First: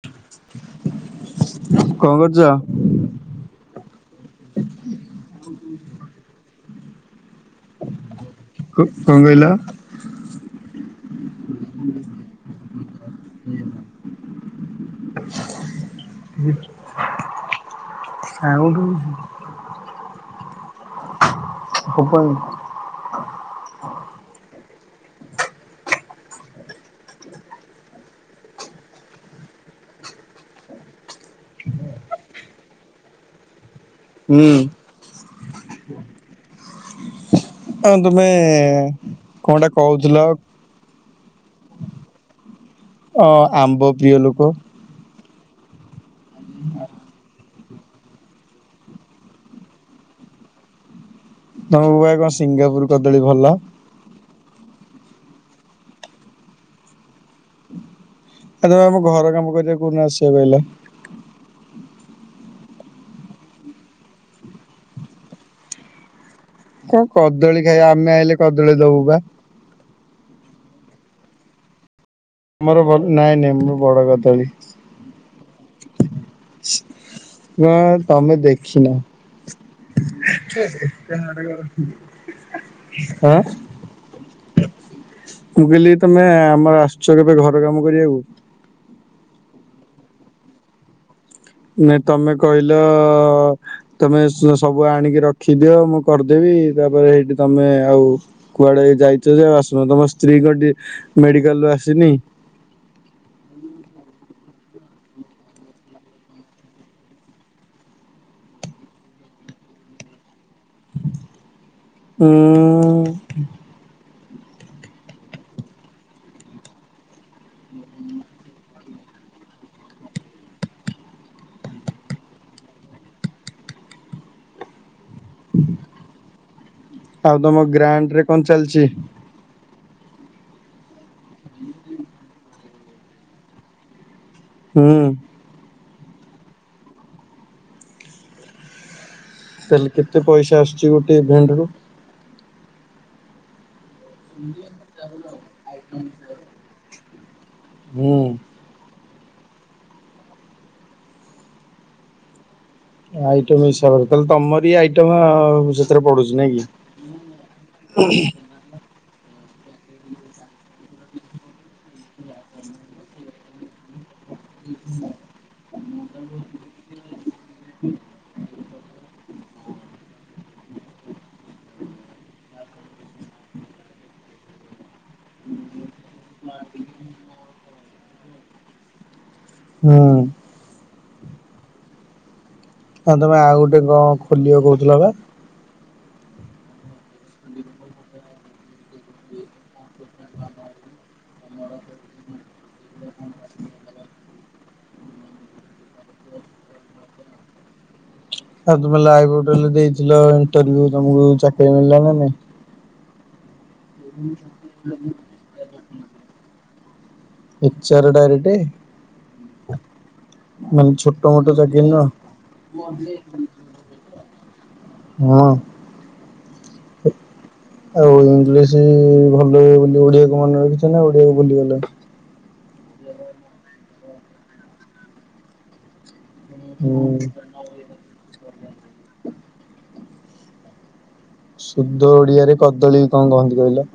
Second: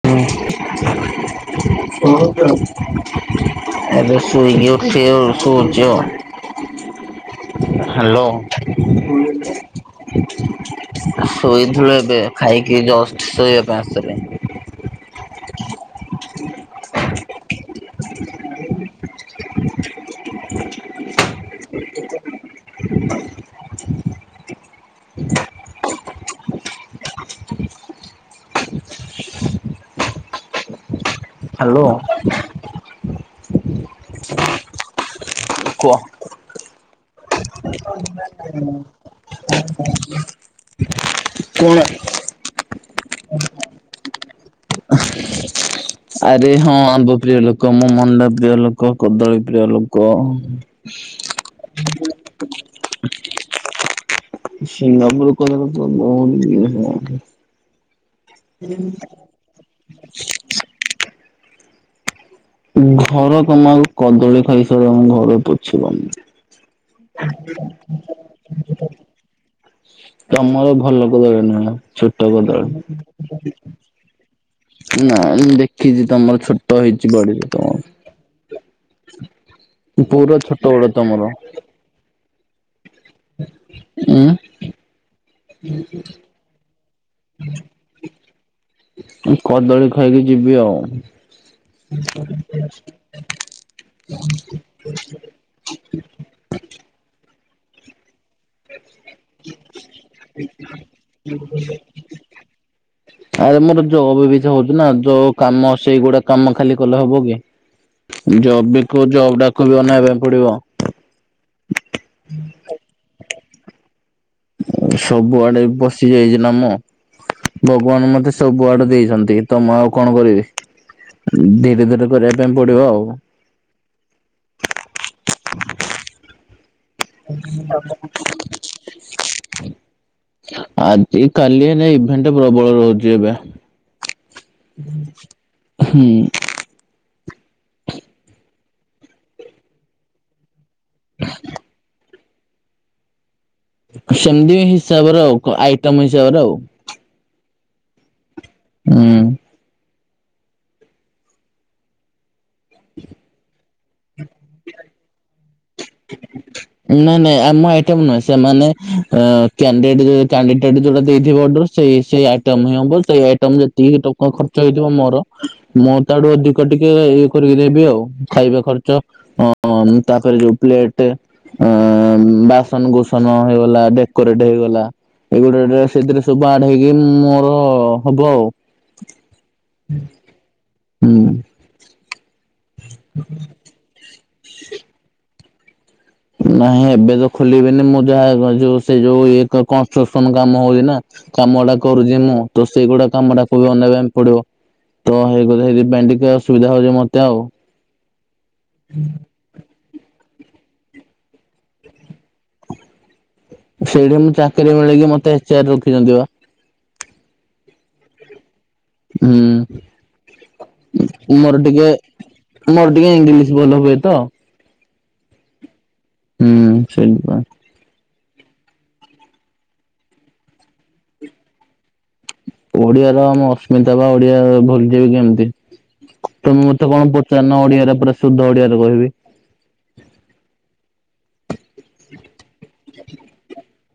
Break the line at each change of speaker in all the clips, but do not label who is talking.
[unintelligible] [unintelligible]
କଣ କରୁଛ?
ରୁସୁ ବଞ୍ଚିବ। ହ୍ୟାଲୋ।
କଣ କହିଲ?
ଶୋଇଥିଲୁ ଏବେ ଖାଇକି ଜଷ୍ଟ ଶୋଇବା ପାଇଁ ଆସିଲି।
ହୁଁ। ଆଉ
ହ୍ୟାଲୋ।
ହୁଁ।
କୁଅ।
ଆଉ ତମେ କଣଟା କହୁଥିଲ
[unintelligible]
ଅ ଆମ୍ବ ପ୍ରିୟ ଲୋକ।
ଆରେ ହଁ ଆମ୍ବ ପ୍ରିୟ ଲୋକ ମୁଁ ମଣ୍ଡା ପ୍ରିୟ ଲୋକ କଦଳୀ ପ୍ରିୟ ଲୋକ। ହ
ତମକୁ ପା କଣ ସିଙ୍ଗାପୁର କଦଳୀ ଭଲ।
ସିଙ୍ଗାପୁର କଦଳୀ ମତେ [unintelligible]
ଆ ତମେ ଆମ ଘର କାମ କରିବାକୁ କଉକୋଉ ଆସିବ କହିଲ।
ହୁଁ ଘର ତମେ ଆଗ କଦଳୀ ଖାଇସାରମ ଘର ପଛେ କାମ
କା କଦଳୀ ଖାଇବା ଆମେ ଆଇେଲେ କଦଳୀ ଦବୁ ବା।
ତମର ଭଲ କଦଳି ନୁହେଁ ଛୋଟ
ଆମର ଭଲ ନାଇଁ ନାଇଁ
କଦଳୀ।
ମୋର ବଡ କଦଳୀ।
ନାଇଁ ମୁଁ ଦେଖିଚି ତମର ଛୋଟ ହେଇଚି ବଡିରେ
କଣ
ତମର।
ତମେ ଦେଖିନ।
ପୁରା ଛୋଟ ବଡ ତମର
ଆଁ।
ଉଁ।
ମୁଁ କହିଲି ତମେ ଆମର ଆସୁଚ କେବେ ଘର କାମ କରିବାକୁ?
କଦଳୀ ଖାଇକି ଯିବି ଆଉ।
ନାଇଁ ତମେ କହିଲ ତମେ ସ ସବୁ ଆଣିକି ରଖିଦିଅ ମୁଁ କରିଦେବି। ତାପରେ ସେଇଠି ତମେ ଆଉ କୁଆଡେ ଯାଇଛ ଯେ ଆସୁନ। ତମ ସ୍ତ୍ରୀ କଣ ଟିକେ ମେଡିକାଲ ରୁ ଆସିନି।
ଆରେ ମୋର ଯୋଉ [unintelligible] ହଉଥିଲା ଯୋଉ କାମ ସେଇଗୁଡା କାମ ଖାଲି କଲେ ହବ କି ଜବ୍ ବି କୋଉ ଜବ ଡାକୁ ବି ଅନେଇବା ପାଇଁ ପଡିବ।
ହୁଁ-ଉ-ଉ ହୁ-ଉ-ଉ।
ସବୁଆଡେ ବସି ଯାଇଛି ନା ମୁ। ଭଗବାନ ମତେ ସବୁ ଆଡୁ ଦେଇଛନ୍ତି ତ ମୁଁ ଆଉ କଣ କରିବି। ଧୀରେ ଧୀରେ କରିବା ପାଇଁ ପଡିବ ଆଉ।
ଆଉ ତମ ଗ୍ରାଣ୍ଡ୍ ରେ କଣ ଚାଲିଛି?
ଆଜି କାଲି ହେଇନେ ଇଭେଣ୍ଟ୍ ପ୍ରବଳ ରହୁଛି ଏବେ।
ହୁଁ।
ହୁଁ।
ତାହେଲେ କେତେ ପଇସା ଆସୁଛି ଗୋଟେ ଇଭେଣ୍ଟ ରୁ?
ସେମିତି ହିସାବରେ ଆଉ ଆଇଟମ ହିସାବରେ ଆଉ।
ହୁଁ।
ହୁଁ।
ଆଇଟମ୍ ହିସାବରେ ତାହେଲେ ତମରି ଆଇଟମ୍-ମ୍-ମ୍ ସେଥିରେ ପଡୁଛି ନାଇଁ କି?
ନାଇଁ ନାଇଁ ଆମ ଆଇଟମ୍, ନାହିଁ ସେମାନେ ଅ-ଅ-ଅ କ୍ୟାଣ୍ଡିଡେ କ୍ୟାଣ୍ଡିଡେଟ ଯୋଉଟା ଦେଇଥିବ ଅଡର ସେଇ ସେଇ ଆଇଟମ୍ ହି ହବ, ସେଇ ଆଇଟମ୍ ରେ ତିନି ଟଙ୍କା ଖର୍ଚ୍ଚ ହେଇଥିବ ମୋର। ମୁଁ ତାଡୁ ଅଧିକ ଟିକେ-ଏ-ଏ କରିକି ଦେବି ଆଉ। ଖାଇବା ଖର୍ଚ, ଅ-ଅ-ଅ ତାପରେ ଯୋଉ ପ୍ଲେଟେ ଅ-ଅ-ଅ-ଅ-ଅ ବାସନ କୁସନ ହେଇଗଲା ଡେକୋରେଟ ହେଇଗଲା। ଏଇଗୁଡେ ଡେ ସେଥିରେ ସବୁ ଆଡ୍ ହେଇକି ମୋର-ଅ-ଅ ହବ ଆଉ।
ହଁ।
ହୁଁ।
ନା ତମେ ଆଉ ଗୋଟେ କଣ ଖୋଲିବ କହୁଥିଲ ବା?
ନାଇଁ ଏବେ ତ ଖୋଲିବେନି ମୁଁ ଯାହା ଯୋଉ ସେ ଯୋଉ ଇଏ କ କଣ ଶୋସନ କାମ ହଉଛି ନା କାମ ଟା କରୁଛି ମୁଁ ତ ସେଇଗୁଡା କାମ ଟାକୁ ବି ଅନେଇବା ପାଇଁ ପଡିବ। ତ ହେଇକ ସେଇଥିପାଇଁ ଟିକେ ଅସୁବିଧା ହଉଛି ମତେ ଆଉ।
ଆଉ ତମେ ଲାଇଭ୍ ହୋଟେଲ ଦେଇଥିଲ ଇଣ୍ଟରଭିୟୁ ତମକୁ ଚାକିରି ମିଳିଲାନା ନାଇଁ?
ସେଇଠି ମୁଁ ଚାକିରି ମିଳିକି ମତେ ଏଚ ଆର୍ ରଖିଛନ୍ତି ବା।
ଏଚ ଆର୍ ଡାରେକଟେ?
ହୁଁ
ଛୋଟ ମୋଟ
ମୋର
ଚାକିରି
ଟିକେ
ନୁହଁ
ମୋର ଟିକେ ଇଂଲିଶ ଭଲ ହୁଏ ତ।
ହଁ।
ହୁଁ ସେଇଥିପାଇଁ।
ଆଉ ଇଂଲିଶି-ଇ-ଇ-ଇ ଭଲ ବୋଲି ଓଡିଆକୁ ମନେ ରଖିଛ ନା ଓଡିଆକୁ ଭୁଲିଗଲଣି?
ଓଡିଆ ର ଆମ ଅସ୍ମିତା ବା ଓଡିଆ ଭୁଲିଯାଇଛନ୍ତି। ତମେ ମତେ କଣ
ହୁଁ।
ପଚାରୁନ ଓଡିଆରେ ପୁରା ଶୁଦ୍ଧ ଓଡିଆରେ କହିବି।
ସୁଦ୍ଧ ଓଡିଆରେ କଦଳୀ କୁ କଣ କହନ୍ତି କହିଲ?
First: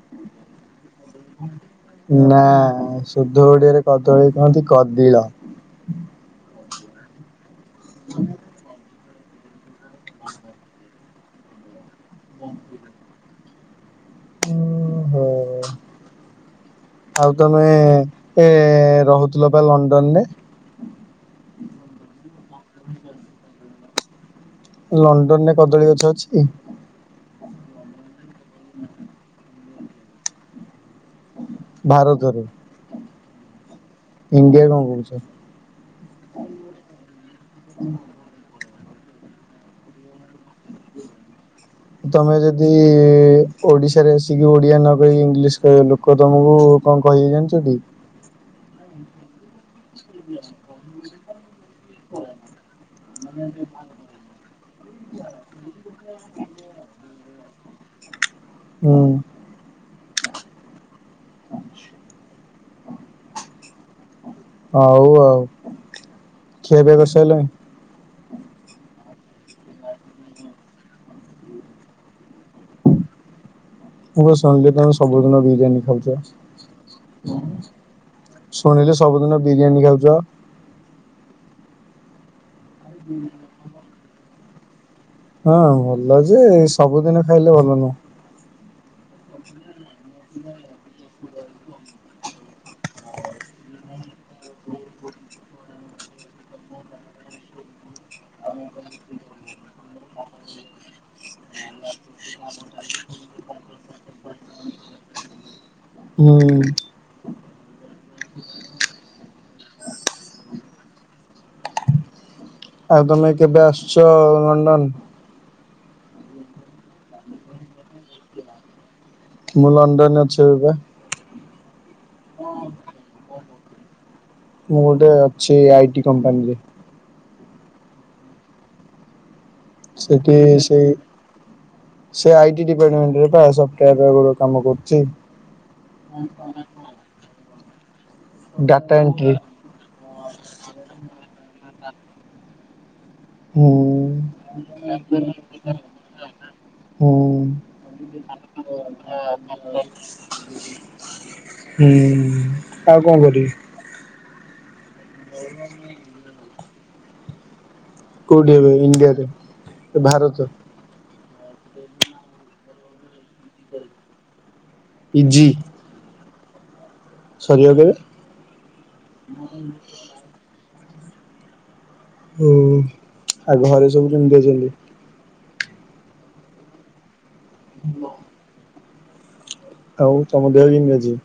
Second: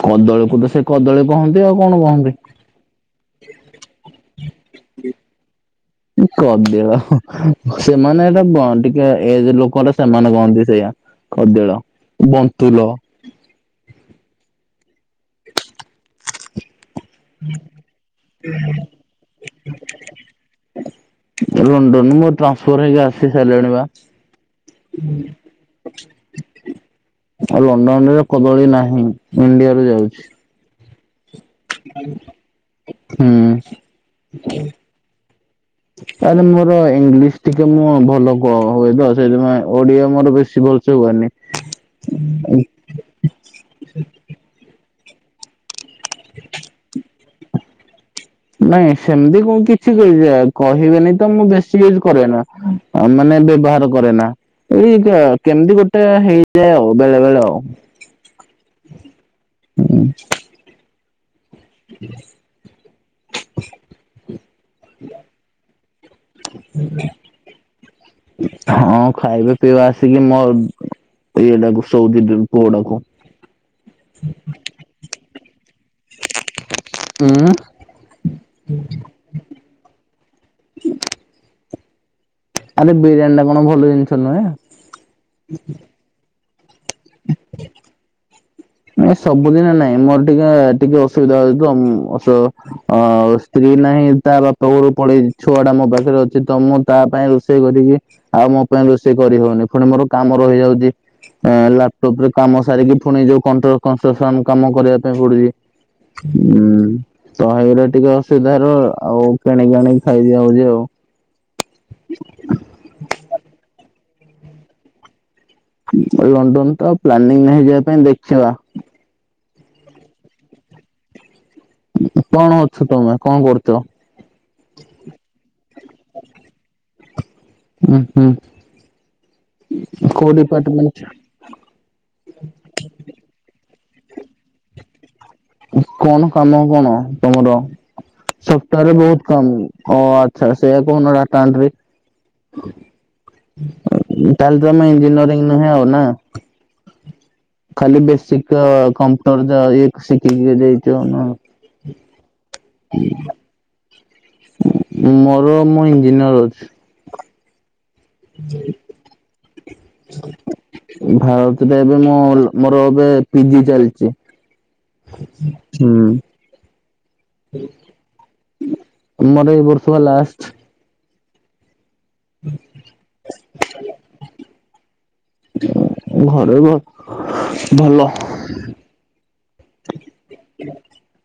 କଦଳି କୁ ତ ସେ କଦଳୀ କହନ୍ତି ଆଉ କଣ କହନ୍ତି।
ନା ସୁଧ ଓଡିଆରେ କଦଳୀ କୁହନ୍ତି କଦିଳ।
କଦିଳ ସେମାନେ ଏଟା ଅ ଟିକେ ଏଜ୍ ଲୋକଗୁରା ସେମାନେ କହନ୍ତି ସେଇୟା କଦିଳ, ବନ୍ତୁଲ।
ଉ ହୋ। ଆଉ ତମେ-ଏ-ଏ-ଏ ଏ-ଏ ରହୁଥିଲ ବା ଲଣ୍ଡନରେ?
ଲଣ୍ଡନରେ ମୋର ଟ୍ରାନ୍ସଫର ହେଇକି ଆସି ସାରିଲିଣିିବା।
ଲଣ୍ଡନରେ କଦଳୀ ଗଛ ଅଛି?
ଆଉ ଲଣ୍ଡନ ରେ କଦଳୀ ନାହିଁ। ଇଣ୍ଡିଆ ରୁ ଯାଉଛି।
ଭାରତରେ
ହୁଁ।
ଇଂଣ୍ଡିଆ କଣ କହୁଚ?
ଆରେ ମୋର ଇଂଲିଶ ଟିକେ ମୁଁ ଭଲ କ ହୁଏ ତ ସେଇଯୋଉ ଆଁ ଓଡିଆ ମୋର ବେଶୀ ଭଲସେ ହୁଏନି।
ତମେ ଯଦି। ଓଡିଶାରେ ଆସିକି ଓଡିଆ ନ କହିକି ଇଂଲିଶ କହିବେ ଲୋକ ତମକୁ କଣ କହିବେ ଜାଣିଚଟି।
ନାଇଁ ସେମିତି କଣ କିଛି [unintelligible] କହିବେନି ତ ମୁଁ ବେଶୀ ସିଏଜ୍‌ କରେନା ମାନେ ବ୍ୟବହାର କରେ ନା। ଏଇଟା କେମିତି ଗୋଟେ ହେଇଯାଏ ଆଉ ବେଳେ ବେଳେ ଆଉ।
ହୁଁ।
ହୁଁ।
ହଉ ଆଉ ଖିଆପିଆ କରିସାରିଲଣି।
ହଁ ଖାଇବା ପିଇବା ଆସିକି ମୋର ଏଇଡାକୁ ସଉଦି ପୁଅଡାକୁ।
ମୁଁ କଣ ସଂଗୀତର ସବୁଦିନ ବିରିୟାନୀ ଖାଉଚ।
ଉଁ
ଶୁଣିଲେ ସବୁଦିନ ବିରିୟାନୀ ଖାଉଛ।
ଆରେ ବିରିୟାନୀ ଟା କଣ ଭଲ ଜିନିଷ ନୁହେଁ।
ହଁ ଭଲ ଯେ ସବୁଦିନ ଖାଇଲେ ଭଲ ନୁହଁ।
ଏ ସବୁଦିନ ନାଇଁ ମୋର ଟିକେ ଟିକେ ଅସୁବିଧା ହଉଛି ତ ଅ ସ୍ତ୍ରୀ ନାହିଁ ତା ବାପା ଘୋରୁ ପଳେଇ ଛୁଆ ଟା ମୋ ପାଖରେ ଅଛି ତ ମୁଁ ତା ପାଇଁ ରୋଷେଇ କରିକି ଆଉ ମୋ ପାଇଁ ରୋଷେଇ କରି ହଉନି ଫୁଣି ମୋର କାମ ରହିଯାଉଛି। ଲାପ୍ ଟପ୍ ରେ କାମ ସାରିକି ଫୁଣି ଯୋଉ କଟ୍ର କଷ୍ଟ୍ରକ୍ସନ କାମ କରିବା ପାଇଁ
ହୁଁ
ପଡୁଚି ତହେଇରା ଟିକେ ଅସୁବିଧା ର ଆଉ କିଣିକି ଆଣିିକି ଖାଇଦିଆ ହଉଚି ଆଉ।
ଆଉ ତମେ କେବେ ଆସ୍‌ଚ ଲଣ୍ଡନ
ଲଣ୍ଡନ ତ ପ୍ଲାନିଂ ହେଇଯିବା ପାଇଁ ଦେଖିବା
ମୁଁ ଲଣ୍ଡନରେ ଅଛି ଏବେ ପା।
କଣ ଅଛୁ ତମେ କଣ କରୁଛ?
ମୁଁ ଗୋଟେ ଅଛି ଆଇଟି କମ୍ପାନୀରେ।
ହୁଁ ହୁଁ। କୋଉ
ସେଠି ସେଇ
ଡିପାର୍ଟମେଣ୍ଟ
ସେ ଆଇଟି ଡିପାର୍ଟମେଣ୍ଟରେ ପା ସପ୍ଟୟର କାମ କରୁଛି।
କଣ କାମ କଣ ତମର
ଡାଟା
ସପ୍ଟୟାରେ ବହୁତ୍
ଏଣ୍ଟ୍ରି
କାମ ଅ ଆ ସେଇଆ କୁହ ନ ଡାଟା ଏଣ୍ଟ୍ରି।
ହୁଁ।
ତାଲେ ତମେ ଇଞ୍ଜିନିୟରିଂ ନୁହେଁ ଆଉ ନା।
ହୁଁ।
ଖାଲି ବେସିକ୍ ତ କମ୍ପ୍ୟୁଟର ଯା [unintelligible] ଯାଇଛ ନା?
ହୁଁ ଆଉ କଣ କରିବି।
ମୋର ମୁଁ ଇଞ୍ଜିନିୟର ଅଛି।
କୋଉଠି ଏବେ ଇଣ୍ଡିଆରେ ଭାରତ।
ଭାରତରେ ଏବେ ମୁଁ ମୋର ଏବେ ପିଜି ଚାଲିଛି।
ଇଜି
ହୁଁ।
ସରିବ କେବେ?
ଆମର ଏଇ ବର୍ଷ ପା ଲାଷ୍ଟ।
ଓ ଆଉ ଘରେ ସବୁ କେମିତି ଅଛନ୍ତି?
ଘରେ ଭ ଭଲ।
ଆଉ ତମ ଦେହ ବି କେମିତି ଅଛି?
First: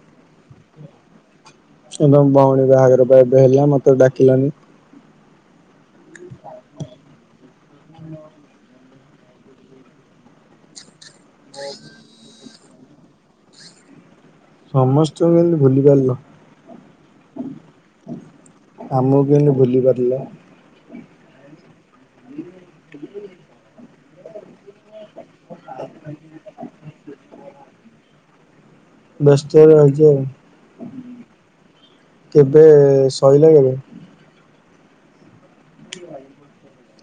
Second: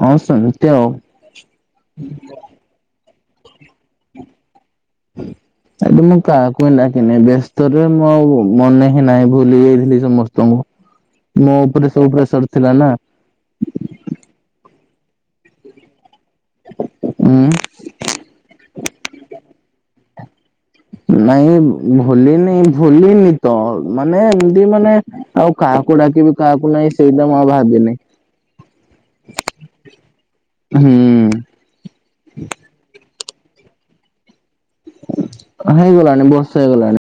ହଁ ସେମ୍ ତି ଆଉ।
ଏବଂ ଭଉଣୀ ବାହାଘର ବା ଏବେ ହେଲା ମତେ ଡାକିଲାନି।
ଏବେ ମୁଁ କାହାକୁ ଡାକି ନାହିଁ ବ୍ୟସ୍ତରେ ମୁଁ ଆଉ ମନେ ନାଇଁ ଭୁଲି ଯାଇଥିଲି ସମସ୍ତଙ୍କୁ ମୋ ଉପରେ ସବୁ ପ୍ରେସର ଥିଲା ନା।
ସମସ୍ତଙ୍କୁ କେମତି ଭୁଲି ପାରିଲ?
ହୁଁ।
ଆମକୁ କେଏତି ଭୁଲିପାରିଲ?
ନାଇଁ ଭୁଲିନି ଭୁଲିନି ତ ମାନେ ଏମତି ମାନେ ଆଉ କାହାକୁ ଡାକିବି କାହାକୁ ନାଇଁ ସେଇଟା ମୁଁ ଆଉ ଭାବିନି।
ଦଶ ଟାରେ ରଇଛି ଆଉ
ହୁଁ
କେବେ ଶୋଇଲା କେବେ [unintelligible]
ହେଇଗଲାଣି ବର୍ଷେ ହେଇଗଲାଣି।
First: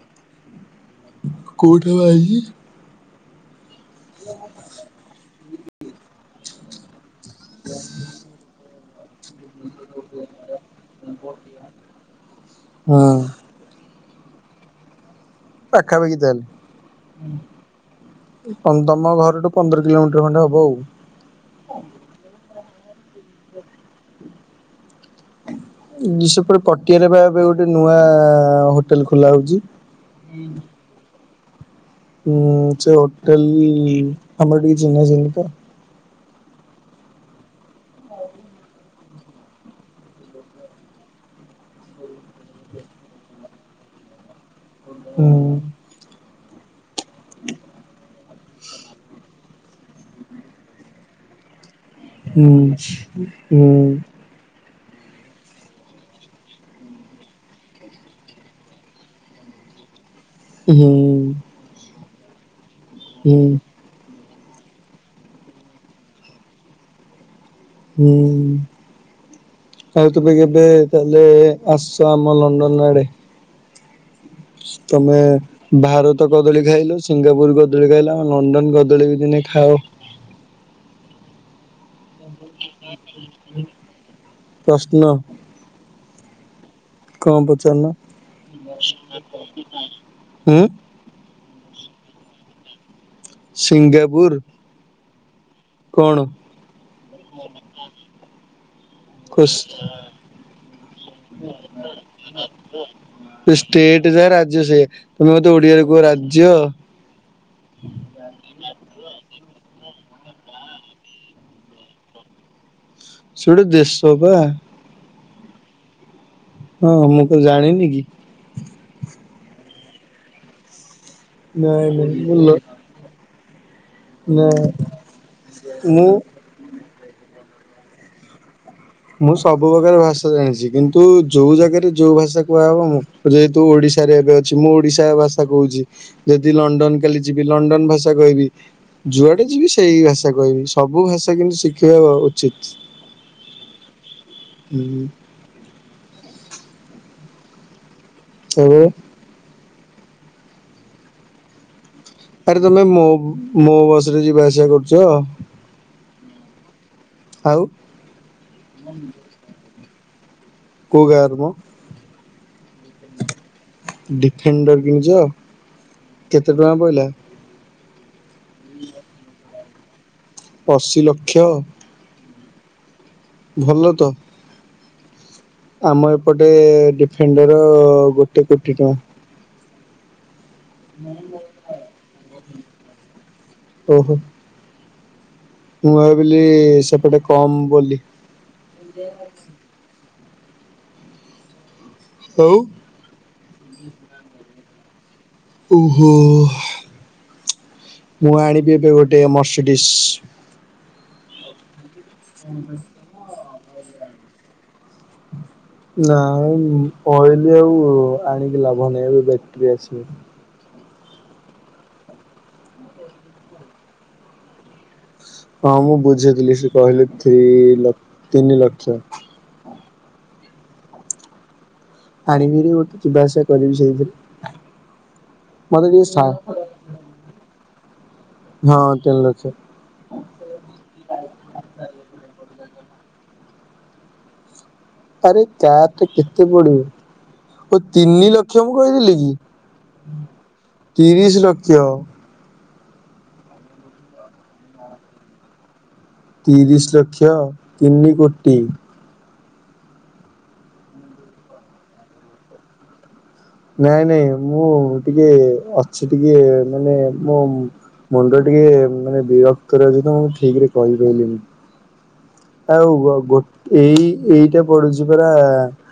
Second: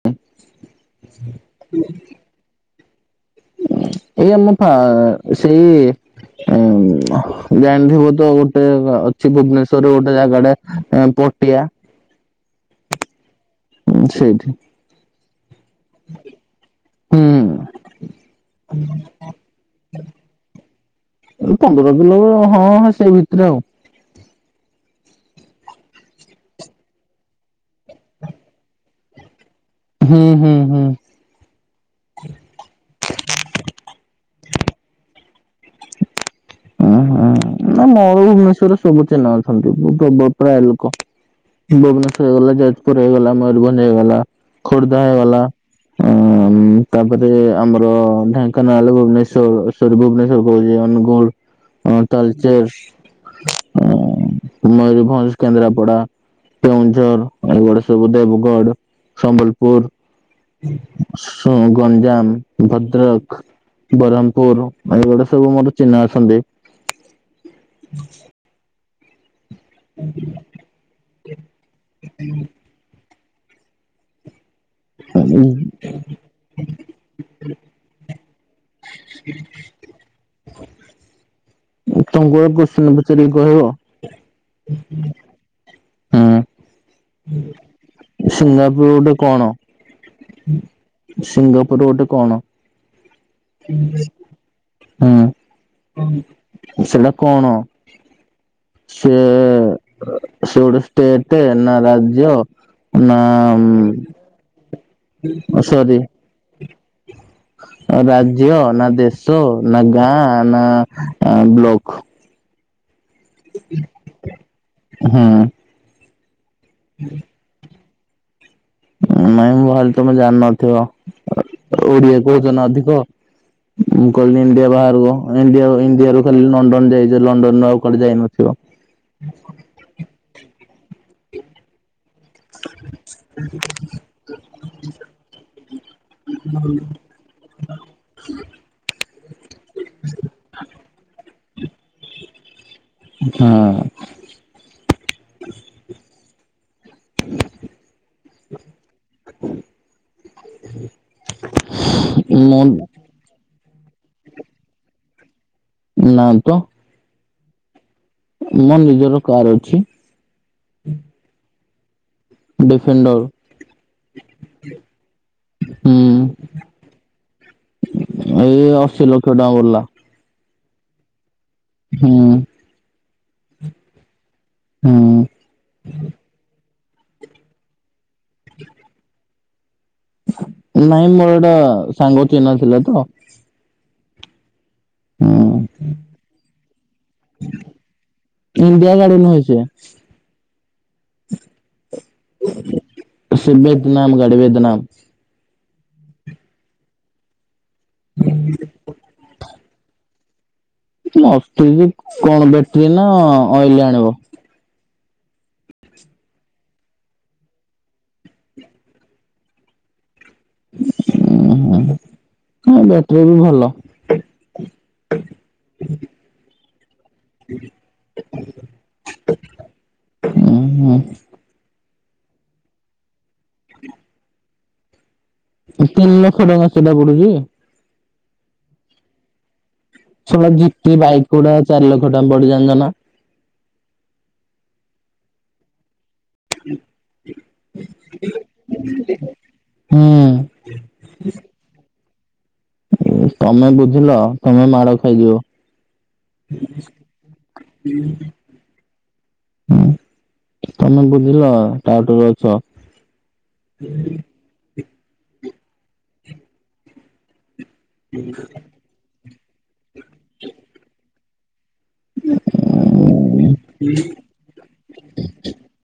କୋଠେ ବାହାହେଇଛି?
ଏଇ ଆମ ଫା ସେଇ ଉଁ ଗାନ୍ଧିବ ତ ଗୋଟେ ଅଛି ଭୁବନେଶ୍ଵରରେ ଗୋଟେ ଜାଗା ଟେ ପଟିଆ
ହଁ
ସେଇଠି।
ପାଖାପାଖି ତାହାଲେ।
ହୁଁ
ତମ ଘରଠୁ ପନ୍ଦର କିଲୋମିଟର ଖଣ୍ଡେ ହବ ଆଉ।
ପନ୍ଦର କିଲୋ ହଁ ହଁ ସେଇ ଭିତରେ ଆଉ।
ସେପଟେ ପଟିଆରେ ବା ଏବେ ଗୋଟେ ନୂଆ ହୋଟେଲ ଖୋଲା ହଉଛି।
ହୁଁ ହୁଁ ହୁଁ।
ଉ ସେ ହୋଟେଲ ଆମ ଏଠି ଚିହ୍ନା ଚିହ୍ନି ତ।
ଉଁ ହୁଁ ନା ମୋର ଭୁବନେଶ୍ଵରରେ ସବୁ ଚିହ୍ନା ଅଛନ୍ତି ଗବ ପ୍ରାୟ ଲୋକ। ଭୁବନେଶ୍ୱର ହେଇଗଲା, ଯାଜପୁର ହେଇଗଲା, ମୟୂରଭଞ୍ଜ ହେଇଗଲା। ଖୋର୍ଦ୍ଧା ହେଇଗଲା
ହୁଁ
ଉ ତାପରେ ଆମର ଢେଙ୍କାନାଳ ଭୁବନେ ସ ସରୀ ଭୁବନେଶ୍ଵର କହୁଛି ଅନୁଗୁଳ ହଁ। ତାଲଚେର
ହୁଁ ହୁଁ।
ମୟୂରଭଞ୍ଜ, କେନ୍ଦ୍ରାପଡା। କେଉଁଝର ଏଗଡେ ସବୁ ଦେବଗଡ଼ ସମ୍ବଲପୁର।
ହୁଁ।
ସୁନ୍ ଗଞ୍ଜାମ, ଭଦ୍ରକ,
ହୁଁ।
ବରହମପୁର ଏଗୁଡ଼ା ସବୁ ମୋର ଚିହ୍ନା ଅ ଛନ୍ତି।
ହୁଁ। ଆଉ ତେବେ କେବେ ତାହେଲେ ଆସ ଆମ ଲଣ୍ଡନ ଆଡେ। ତମେ
ଅଛନ୍ତି।
ଭାରତ କଦଳୀ ଖାଇଲ, ସିଙ୍ଗାପୁର କଦଳୀ ଖାଇଲ, ଲଣ୍ଡନ କ ଦଳିକି ଦିନେ ଖାଅ।
ତମକୁ ଗୋଟେ କୋଚିଂନ୍ ପଚାରିବି କହିବ?
ପ୍ରଶ୍ନ କଅଁ ପଚାରୁ ନା।
ସିଙ୍ଗାପୁର ଗୋଟେ କଣ? ସିଙ୍ଗାପୁର ଗୋଟେ କଣ?
ସିଙ୍ଗାପୁର କଣ?
ହୁଁ ସେଟା କଣ? ସେ
ଖୁସ୍
ସେ ଗୋଟେ ଷ୍ଟେଟ ନା ରାଜ୍ୟ ନା ଉମ୍
ଏ ରାଜ୍ୟ ସିଏ ତମେ ମତେ ଓଡିଆରେ କୁହ ରାଜ୍ୟ।
ରାଜ୍ୟ ନା, ଦେଶ ନା, ଗାଁ ନା ବ୍ଲକ?
ସେ ଗୋଟେ ଦେଶ ପା।
ହୁଁ।
ହଁ ମୁଁ କଅଁ ଜାଣିନି କି।
ନାଇଁ ମୁଁ ଭାବିଲି ତମେ ଜାଣିନଥିବ।
ନାଇଁ ନାଇଁ
ଓଡିଆ
ମୁଁ
କହୁଛ
ଲ
ନା ଅଧିକ। ମୁଁ କହିଲି
ନା
ଇଣ୍ଡିଆ ବାହାରକୁ ଇଣ୍ଡିଆ
ମୁଁ
ଇଣ୍ଡିଆରୁ ଖାଲି ଲଣ୍ଡନ ଯାଇଛ ଲଣ୍ଡନରୁୁ ଆଉ କୁଆଡେ ଯାଇନଥିବ।
ମୁଁ ସବୁ ପ୍ରକାର ଭାଷା ଜାଣିଛି କିନ୍ତୁ ଯୋଉ ଜାଗାରେ ଯୋଉ ଭାଷା କୁହାହବ ମୁଁ ଯେହେତୁ ଓଡିଶାରେ ଏବେ ଅଛି। ମୁଁ ଓଡିଶା ଭାଷା କହୁଛି। ଯଦି ଲଣ୍ଡନ କାଲି ଯିବି ଲଣ୍ଡନ ଭାଷା କହିବି। ଯୁଆଡେ ଯିବି ସେଇ ଭାଷା କହିବି ସବୁ ଭାଷା କିନ୍ତୁ ଶିଖିବା ବା ଉଚିତ୍।
ହଁ।
ହୁଁ।
[unintelligible] [unintelligible]
ଏବେ।
[unintelligible] ମୋ
ଆରେ ତମେ ମୋ ମୋ ବସ ରେ ଯିବା ଆସିବା କରୁଛ।
ନା ତ।
ଆଉ।
ମୋ ନିଜର କାର ଅଛି।
କୋଉ କାର ମ
ଡିଫେଣ୍ଡର
ଡିଫେଣ୍ଡର କିଣିଛ
ହୁଁ।
କେତେ ଟଙ୍କା ପଇଲା
ଏଇ ଅଶୀ ଲକ୍ଷ ଟଙ୍କା ବଲା।
ଅଶୀ ଲକ୍ଷ।
ହୁଁ।
ଭଲ ତ।
ହୁଁ।
ଆମ ଏପଟେ ଡ଼ିଫେଣ୍ଡର ଗୋଟେ କୋଟି ଟଆଁ।
ନାଇଁ ମୋର ଏଟା ସାଙ୍ଗ ଚିହ୍ନା ଥିଲା ତ।
ଓହୋ।
[unintelligible]
ମୁଁ ଭାବିଲି ସେପଟେ କମ୍ ବୋଲି।
ଇଣ୍ଡିଆ ଗାଡ଼ି ନେଇ ଆସିବେ।
ହଉ।
ସୁଭେଦନାମ୍ ଗାଡ଼ି ବେଦନାମ୍।
ଓହୋ ମୁଁ ଆଣିବି ଏବେ ଗୋଟେ ମର୍ସିଡ଼ିସ୍।
ମସ୍ଛି ଜି କଣ ବ୍ୟାଟେରୀ ନା ଅଏଲେ ଆଣିବ।
ହୁଁ। ନାଇଁ ଅଏଲି ଆଉ ଆଣିକି ଲାଭ ନାହିଁ ଏବେ ବ୍ୟାଟେରି ଆସିବ।
[unintelligible] ବ୍ୟାଟେରୀ ବି ଭଲ।
ହଁ ମୁଁ ବୁଝେଇଥିଲି ସେ କହିଲେ ଥ୍ରୀ ଲ ତିନି ଲକ୍ଷ।
ହୁଁ ହୁଁ।
ଆଣିବିରିି ଗୋଟେ ଯିବା ଆସିବା କରିବି ସେଇଥିରେ।
ତିନି ଲକ୍ଷ ଟଙ୍କା ସେଟା ପଡୁଛି
[unintelligible] ହଁ ତିନି ଲକ୍ଷ।
ଶଳା ଜିପି ବାଇ ଗୁଡ଼ା ଚାରି ଲକ୍ଷ ଟଙ୍କା ପଡ଼େ ଜାଣିଛ ନା।
ଆରେ ତାର ର କେ କେତେ ପଡ଼ିବ ଓ ତିନି ଲକ୍ଷ ମୁଁ କହିଦେଲିି କି।
ହୁଁ
ତିରିଶ ଲକ୍ଷ।
ଏ ତମେ ବୁଝିଲ ତମେ ମାଡ଼ ଖାଇଯିବ।
ତିରିଶ ଲକ୍ଷ ତିନି କୋଟି।
ହୁଁ ତମେ ବୁଝିଲ ଟାଉଟର ଅଛ।
ନାଇଁ ନାଇଁ ମୁଁ ଟିକେ ଅଛି ଟିକେ ମାନେ ମୋ ମୁଣ୍ଡ ଟିକେ ମାନେ ବିରକ୍ତରେ ଅଛି ତ ମୁଁ ଠିକରେ କହି ପାଇଲିନି। ଆଉ ଗୋ ଗୋ ଏଇ ଏଇଟା ପଡ଼ୁଛି ପରା